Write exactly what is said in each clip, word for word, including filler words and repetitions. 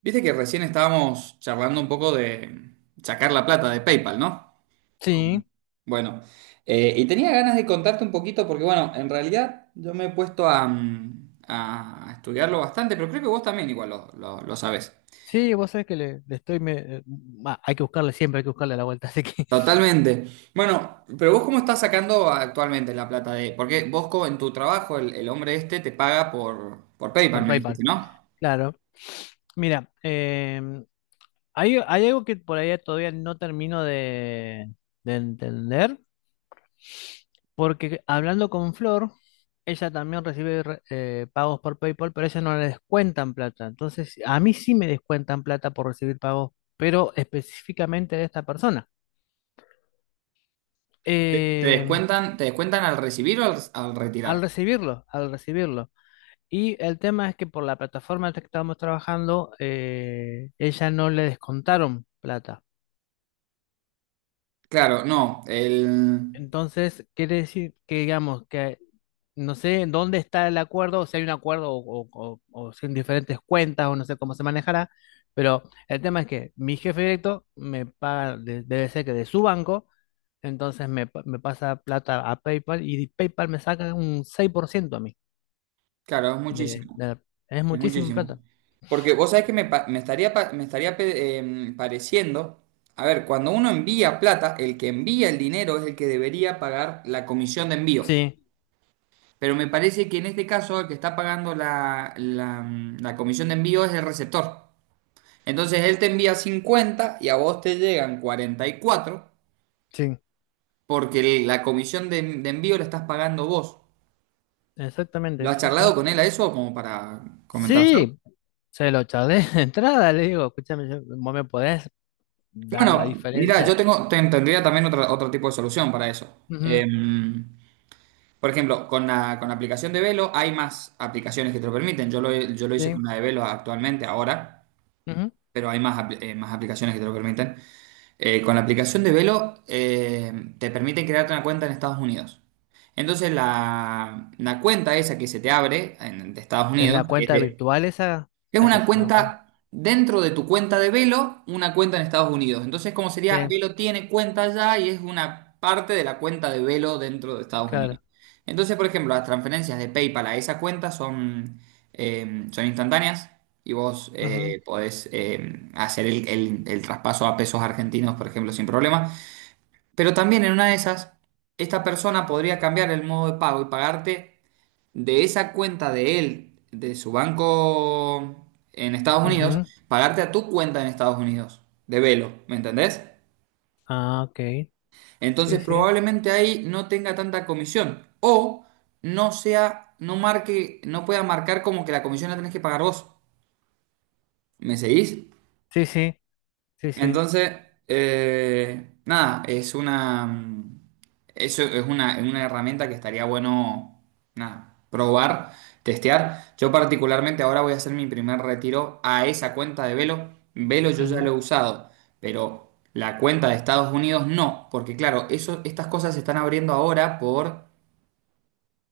Viste que recién estábamos charlando un poco de sacar la plata de PayPal, ¿no? Con- Sí, Bueno, eh, y tenía ganas de contarte un poquito porque, bueno, en realidad yo me he puesto a, mm, a estudiarlo bastante, pero creo que vos también igual lo, lo, lo sabés. sí, vos sabés que le, le estoy... me- eh, bah, hay que buscarle siempre, hay que buscarle la vuelta, así que Totalmente. Bueno, pero vos cómo estás sacando actualmente la plata de... Porque vos co- en tu trabajo, el, el hombre este te paga por, por PayPal, por me dijiste, PayPal. ¿no? Claro. Mira, em, hay, hay algo que por ahí todavía no termino de, de entender, porque hablando con Flor, ella también recibe re- eh, pagos por PayPal, pero a ella no le descuentan plata. Entonces, a mí sí me descuentan plata por recibir pagos, pero específicamente de esta persona. ¿Te Em, descuentan, te descuentan al recibir o al al al retirar? recibirlo, al recibirlo. Y el tema es que por la plataforma en la que estábamos trabajando, eh, ella no le descontaron plata. Claro, no. El, Entonces, quiere decir que, digamos, que no sé en dónde está el acuerdo, o si hay un acuerdo o, o, o- o- si en diferentes cuentas o no sé cómo se manejará, pero el tema es que mi jefe directo me paga, de- debe ser que de su banco, entonces me, pa- me pasa plata a PayPal y PayPal me saca un seis por ciento a mí. claro, es De, de muchísimo, la- es es muchísima muchísimo. plata. Porque vos sabés que me, pa- me estaría, pa- me estaría pe- em, pareciendo, a ver, cuando uno envía plata, el que envía el dinero es el que debería pagar la comisión de envío. Sí, Pero me parece que en este caso el que está pagando la, la, mm, la comisión de envío es el receptor. Entonces él te envía cincuenta y a vos te llegan cuarenta y cuatro sí, porque la comisión de, de envío la estás pagando vos. ¿Lo exactamente, has sí, charlado sí. con él a eso como para comentárselo? Sí, se lo charlé de entrada, le digo, escúchame, yo- vos me podés dar la Bueno, mira, diferencia. yo tengo, ten- tendría también otra- otro tipo de solución para eso. Ujú, Em, por ejemplo, con la, con la aplicación de Velo hay más aplicaciones que te lo permiten. Yo lo, he- yo lo hice sí, con la de Velo actualmente, ahora, ujú. pero hay más, apl- eh, más aplicaciones que te lo permiten. Eh, con la aplicación de Velo eh, te permiten crearte una cuenta en Estados Unidos. Entonces la, la cuenta esa que se te abre en- de Estados Es Unidos, la que es cuenta de, virtual esa, es la que una se llama cuenta. cuenta dentro de tu cuenta de Velo, una cuenta en Estados Unidos. Entonces, ¿cómo sería? Sí, Velo tiene cuenta allá y es una parte de la cuenta de Velo dentro de Estados Unidos. claro. Entonces, por ejemplo, las transferencias de PayPal a esa cuenta son, eh, son instantáneas y vos Ujú, eh, podés eh, hacer el, el- el traspaso a pesos argentinos, por ejemplo, sin problema. Pero también en una de esas, esta persona podría cambiar el modo de pago y pagarte de esa cuenta de él, de su banco en Estados Unidos, ujú. pagarte a tu cuenta en Estados Unidos, de Velo, ¿me entendés? Ah, ok. Entonces Sí, sí, probablemente ahí no tenga tanta comisión o no sea, no marque, no pueda marcar como que la comisión la tenés que pagar vos. ¿Me seguís? sí, sí, sí, sí. Entonces, eh, nada, es una, mm, eso es una, es una herramienta que estaría bueno, nada, probar, testear. Yo particularmente ahora voy a hacer mi primer retiro a esa cuenta de Velo. Velo yo ya lo Ujú, he usado, pero la cuenta de Estados Unidos no, porque claro, eso, estas cosas se están abriendo ahora por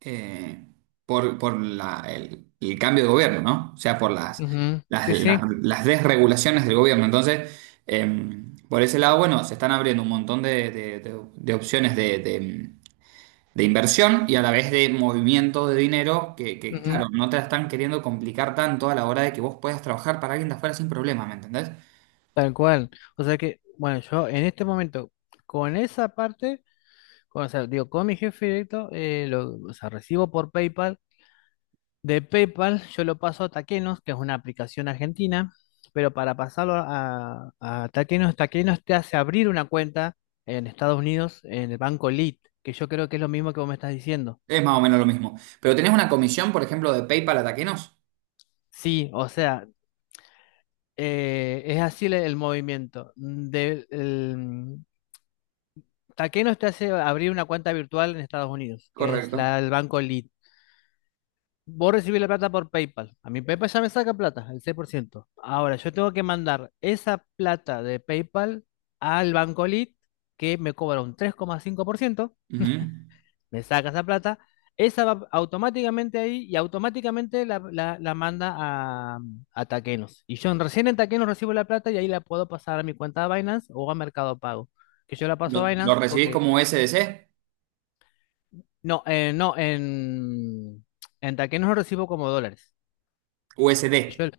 eh, por, por la- el, el cambio de gobierno, ¿no? O sea, por las, ujú. las, Sí, las- sí, las desregulaciones del gobierno. Entonces, eh, por ese lado, bueno, se están abriendo un montón de, de- de- de opciones de, de- de inversión y a la vez de movimiento de dinero que, que, ujú. claro, no te la están queriendo complicar tanto a la hora de que vos puedas trabajar para alguien de afuera sin problema, ¿me entendés? Tal cual. O sea que, bueno, yo en este momento, con esa parte, con- o sea, digo, con mi jefe directo, eh, lo, o sea, recibo por PayPal. De PayPal yo lo paso a Taquenos, que es una aplicación argentina, pero para pasarlo a, a Taquenos, Taquenos te hace abrir una cuenta en Estados Unidos en el banco Lead, que yo creo que es lo mismo que vos me estás diciendo. Es más o menos lo mismo. Pero tenés una comisión, por ejemplo, de PayPal a Taquenos. Sí, o sea, eh, es así el, el movimiento. De, el, Taquenos te hace abrir una cuenta virtual en Estados Unidos, que es Correcto. la, el banco Lead. Vos recibís la plata por PayPal. A mi PayPal ya me saca plata, el seis por ciento. Ahora, yo tengo que mandar esa plata de PayPal al Banco Lit, que me cobra un tres coma cinco por ciento. Ujú. Me saca esa plata, esa va automáticamente ahí y automáticamente la, la- la manda a, a Taquenos. Y yo en- recién en Taquenos recibo la plata y ahí la puedo pasar a mi cuenta de Binance o a Mercado Pago. Que yo la paso a ¿Lo, lo Binance recibís porque... como U S D C? No, eh, no, en, en Taquenos lo recibo como dólares. Que U S D. yo,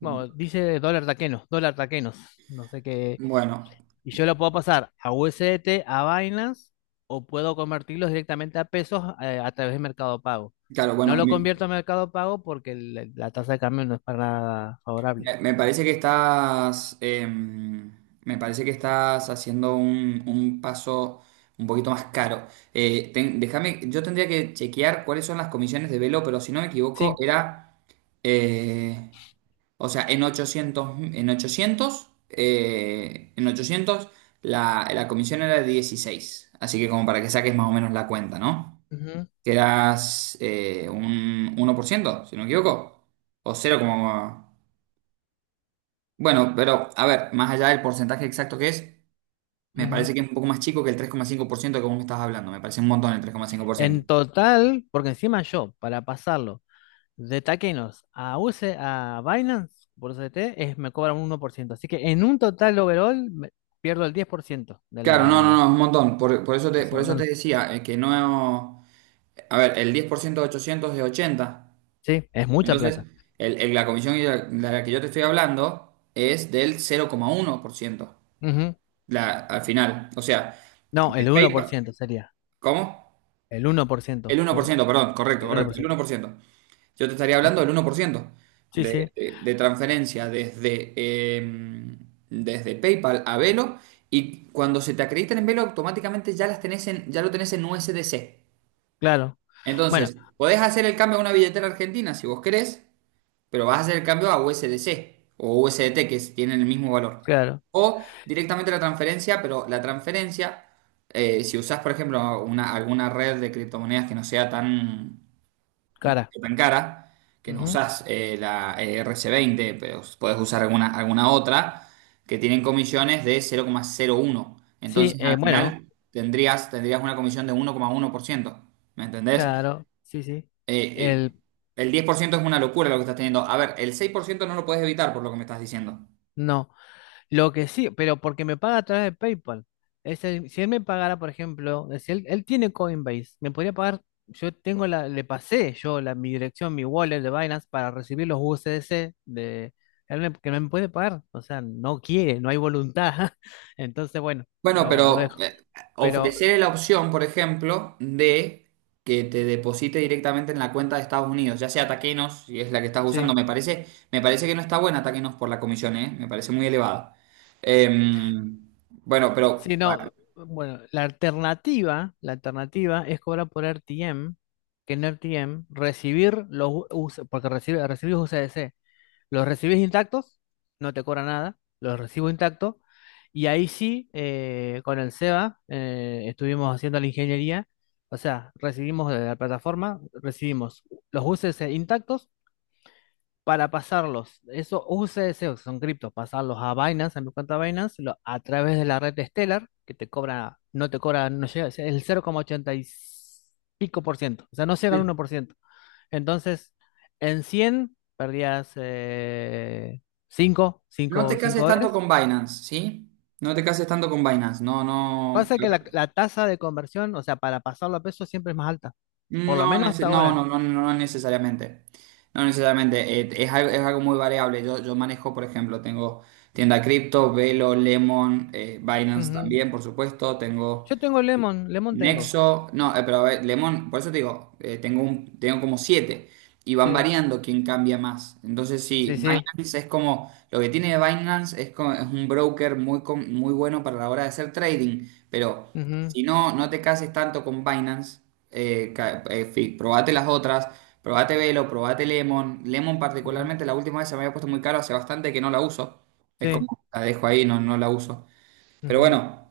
Bueno, dice dólar taquenos, dólar taquenos. No sé qué. Bueno, Y yo lo puedo pasar a U S D T, a Binance, o puedo convertirlos directamente a pesos eh, a través de Mercado Pago. claro, No bueno, lo me, convierto a Mercado Pago porque el- la tasa de cambio no es para nada favorable. me- me parece que estás, em, me parece que estás haciendo un, un paso un poquito más caro. Eh, ten- déjame, yo tendría que chequear cuáles son las comisiones de Velo, pero si no me equivoco, Sí. era, eh, o sea, en ochocientos, en ochocientos, eh, en ochocientos la, la comisión era de dieciséis. Así que como para que saques más o menos la cuenta, ¿no? Ujú, Que eras eh, un uno por ciento si no me equivoco, o cero como... Bueno, pero a ver, más allá del porcentaje exacto que es, me ujú. parece que es un poco más chico que el tres coma cinco por ciento que vos me estás hablando, me parece un montón el tres coma cinco por ciento. En total, porque encima yo, para pasarlo de taquenos a U S D, a Binance, por U S D T, es, me cobran un uno por ciento. Así que en un total overall me- pierdo el diez por ciento de Claro, no, no, no, la... es un montón, por, por eso de te, su por eso te montante. decía, eh, que no... A ver, el diez por ciento de ochocientos es ochenta, Sí, es mucha entonces plata. el- el- la comisión de la de la que yo te estoy hablando es del cero coma uno por ciento, Ujú. la, al final, o sea, No, de el uno por PayPal, ciento sería. ¿cómo? El El uno por ciento. uno por Poco. ciento, perdón, correcto, El correcto, el uno uno por ciento. por ciento. Yo te estaría hablando del Ujú. uno por ciento Sí, sí, de, de, de transferencia desde, eh, desde PayPal a Velo y cuando se te acreditan en Velo automáticamente ya las tenés en, ya lo tenés en U S D C. claro. Bueno, Entonces, podés hacer el cambio a una billetera argentina si vos querés, pero vas a hacer el cambio a U S D C o U S D T que es- tienen el mismo valor. claro, O directamente la transferencia, pero la transferencia, eh, si usás, por ejemplo, una, alguna red de criptomonedas que no sea tan cara. tan cara que no Ujú. usas eh, la R C veinte, pero puedes usar alguna, alguna otra que tienen comisiones de cero coma cero uno. Sí, Entonces al eh, bueno, final tendrías, tendrías una comisión de uno coma uno por ciento. ¿Me entendés? claro, sí, sí. Eh, El, eh, el diez por ciento es una locura lo que estás teniendo. A ver, el seis por ciento no lo puedes evitar por lo que me estás diciendo. no. Lo que sí, pero porque me paga a través de PayPal. Es el- si él me pagara, por ejemplo, si él, él tiene Coinbase, me podría pagar, yo tengo la, le pasé yo la, mi dirección, mi wallet de Binance para recibir los U S D C de él me- que no me puede pagar. O sea, no quiere, no hay voluntad. Entonces, bueno, Bueno, lo, lo pero dejo. eh, Pero ofrecer la opción, por ejemplo, de que te deposite directamente en la cuenta de Estados Unidos, ya sea Taquenos, si es la que estás usando, sí, me parece, me parece que no está buena Taquenos por la comisión, ¿eh? Me parece muy elevada. Em, bueno, sí, pero no. bueno, Bueno, la alternativa, la alternativa es cobrar por R T M, que en R T M recibir los U- US, porque recibe, recibir U S D C. Los recibes intactos, no te cobra nada, los recibo intactos. Y ahí sí, eh, con el SEBA, eh, estuvimos haciendo la ingeniería, o sea, recibimos de la plataforma, recibimos los U C S intactos para pasarlos, esos U C S, que son criptos, pasarlos a Binance, a mi cuenta Binance, lo- a través de la red de Stellar, que te cobra, no te cobra, no llega, es el cero coma ochenta y pico por ciento, o sea, no llega al uno sí. por ciento Entonces, en cien perdías eh, cinco No te cinco cases tanto dólares. con Binance, ¿sí? No te cases tanto con Binance, no, no. Pasa que la, la tasa de conversión, o sea, para pasarlo a pesos siempre es más alta. Por lo No, menos nece- hasta no, ahora. no, no, no necesariamente. No necesariamente. Eh, es algo, es algo muy variable. Yo, yo manejo, por ejemplo, tengo tienda cripto, Velo, Lemon, eh, Binance Ujú. también, por supuesto. Tengo Yo tengo Lemon, Lemon tengo. Nexo, no, eh, pero a ver, Lemon, por eso te digo, eh, tengo un, tengo como siete y van Sí, variando quién cambia más. Entonces sí, sí, sí. Binance es como, lo que tiene Binance es, como- es un broker muy, com- muy bueno para la hora de hacer trading, pero Ujú, si no, no te cases tanto con Binance, eh, ca- eh, fi- probate las otras, probate Velo, probate Lemon. Lemon ujú. particularmente la última vez se me había puesto muy caro, hace bastante que no la uso. Es Sí, como, la dejo ahí, no, no la uso. Pero ujú. bueno.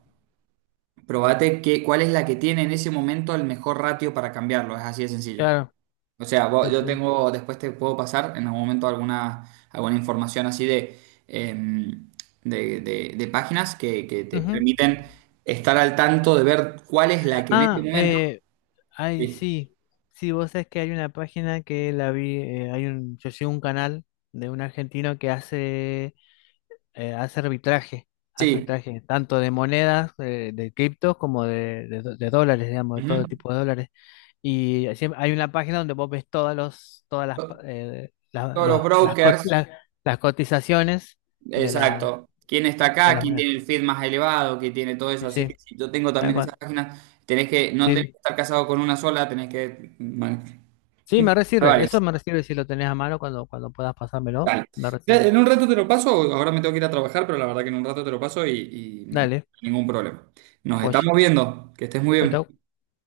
Probate que, cuál es la que tiene en ese momento el mejor ratio para cambiarlo. Es así de sencillo. Claro. O sea, vos- Sí, yo sí. tengo, después te puedo pasar en algún momento alguna, alguna información así de, em, de, de- de páginas que, que te Ujú. permiten estar al tanto de ver cuál es la que en este Ah, momento. eh, ay, Sí, sí. Sí, vos sabés que hay una página que la vi, eh, hay un, yo sigo un canal de un argentino que hace eh, hace arbitraje, hace sí. arbitraje tanto de monedas, eh, de criptos, como de, de do- de dólares, digamos, de Ujú. todo tipo de dólares. Y siem- hay una página donde vos ves todas, los, todas las, pa- To- eh, la- todos los los- las, co- brokers, la- las cotizaciones de, la, exacto. ¿Quién está de acá? las ¿Quién monedas. tiene el feed más elevado? ¿Quién tiene todo eso? Sí, Así que sí, si yo tengo tal también esas cual. páginas, tenés que, no tenés que Sí, estar casado con una sola, tenés que man- sí, me Ah, resirve. vale, Eso me resirve si lo tenés a mano cuando, cuando puedas pasármelo. dale. Me Ya, resirve. en un rato te lo paso, ahora me tengo que ir a trabajar, pero la verdad que en un rato te lo paso y, Dale, y ningún problema. Nos joya. estamos viendo, que estés muy Chau, chau. bien.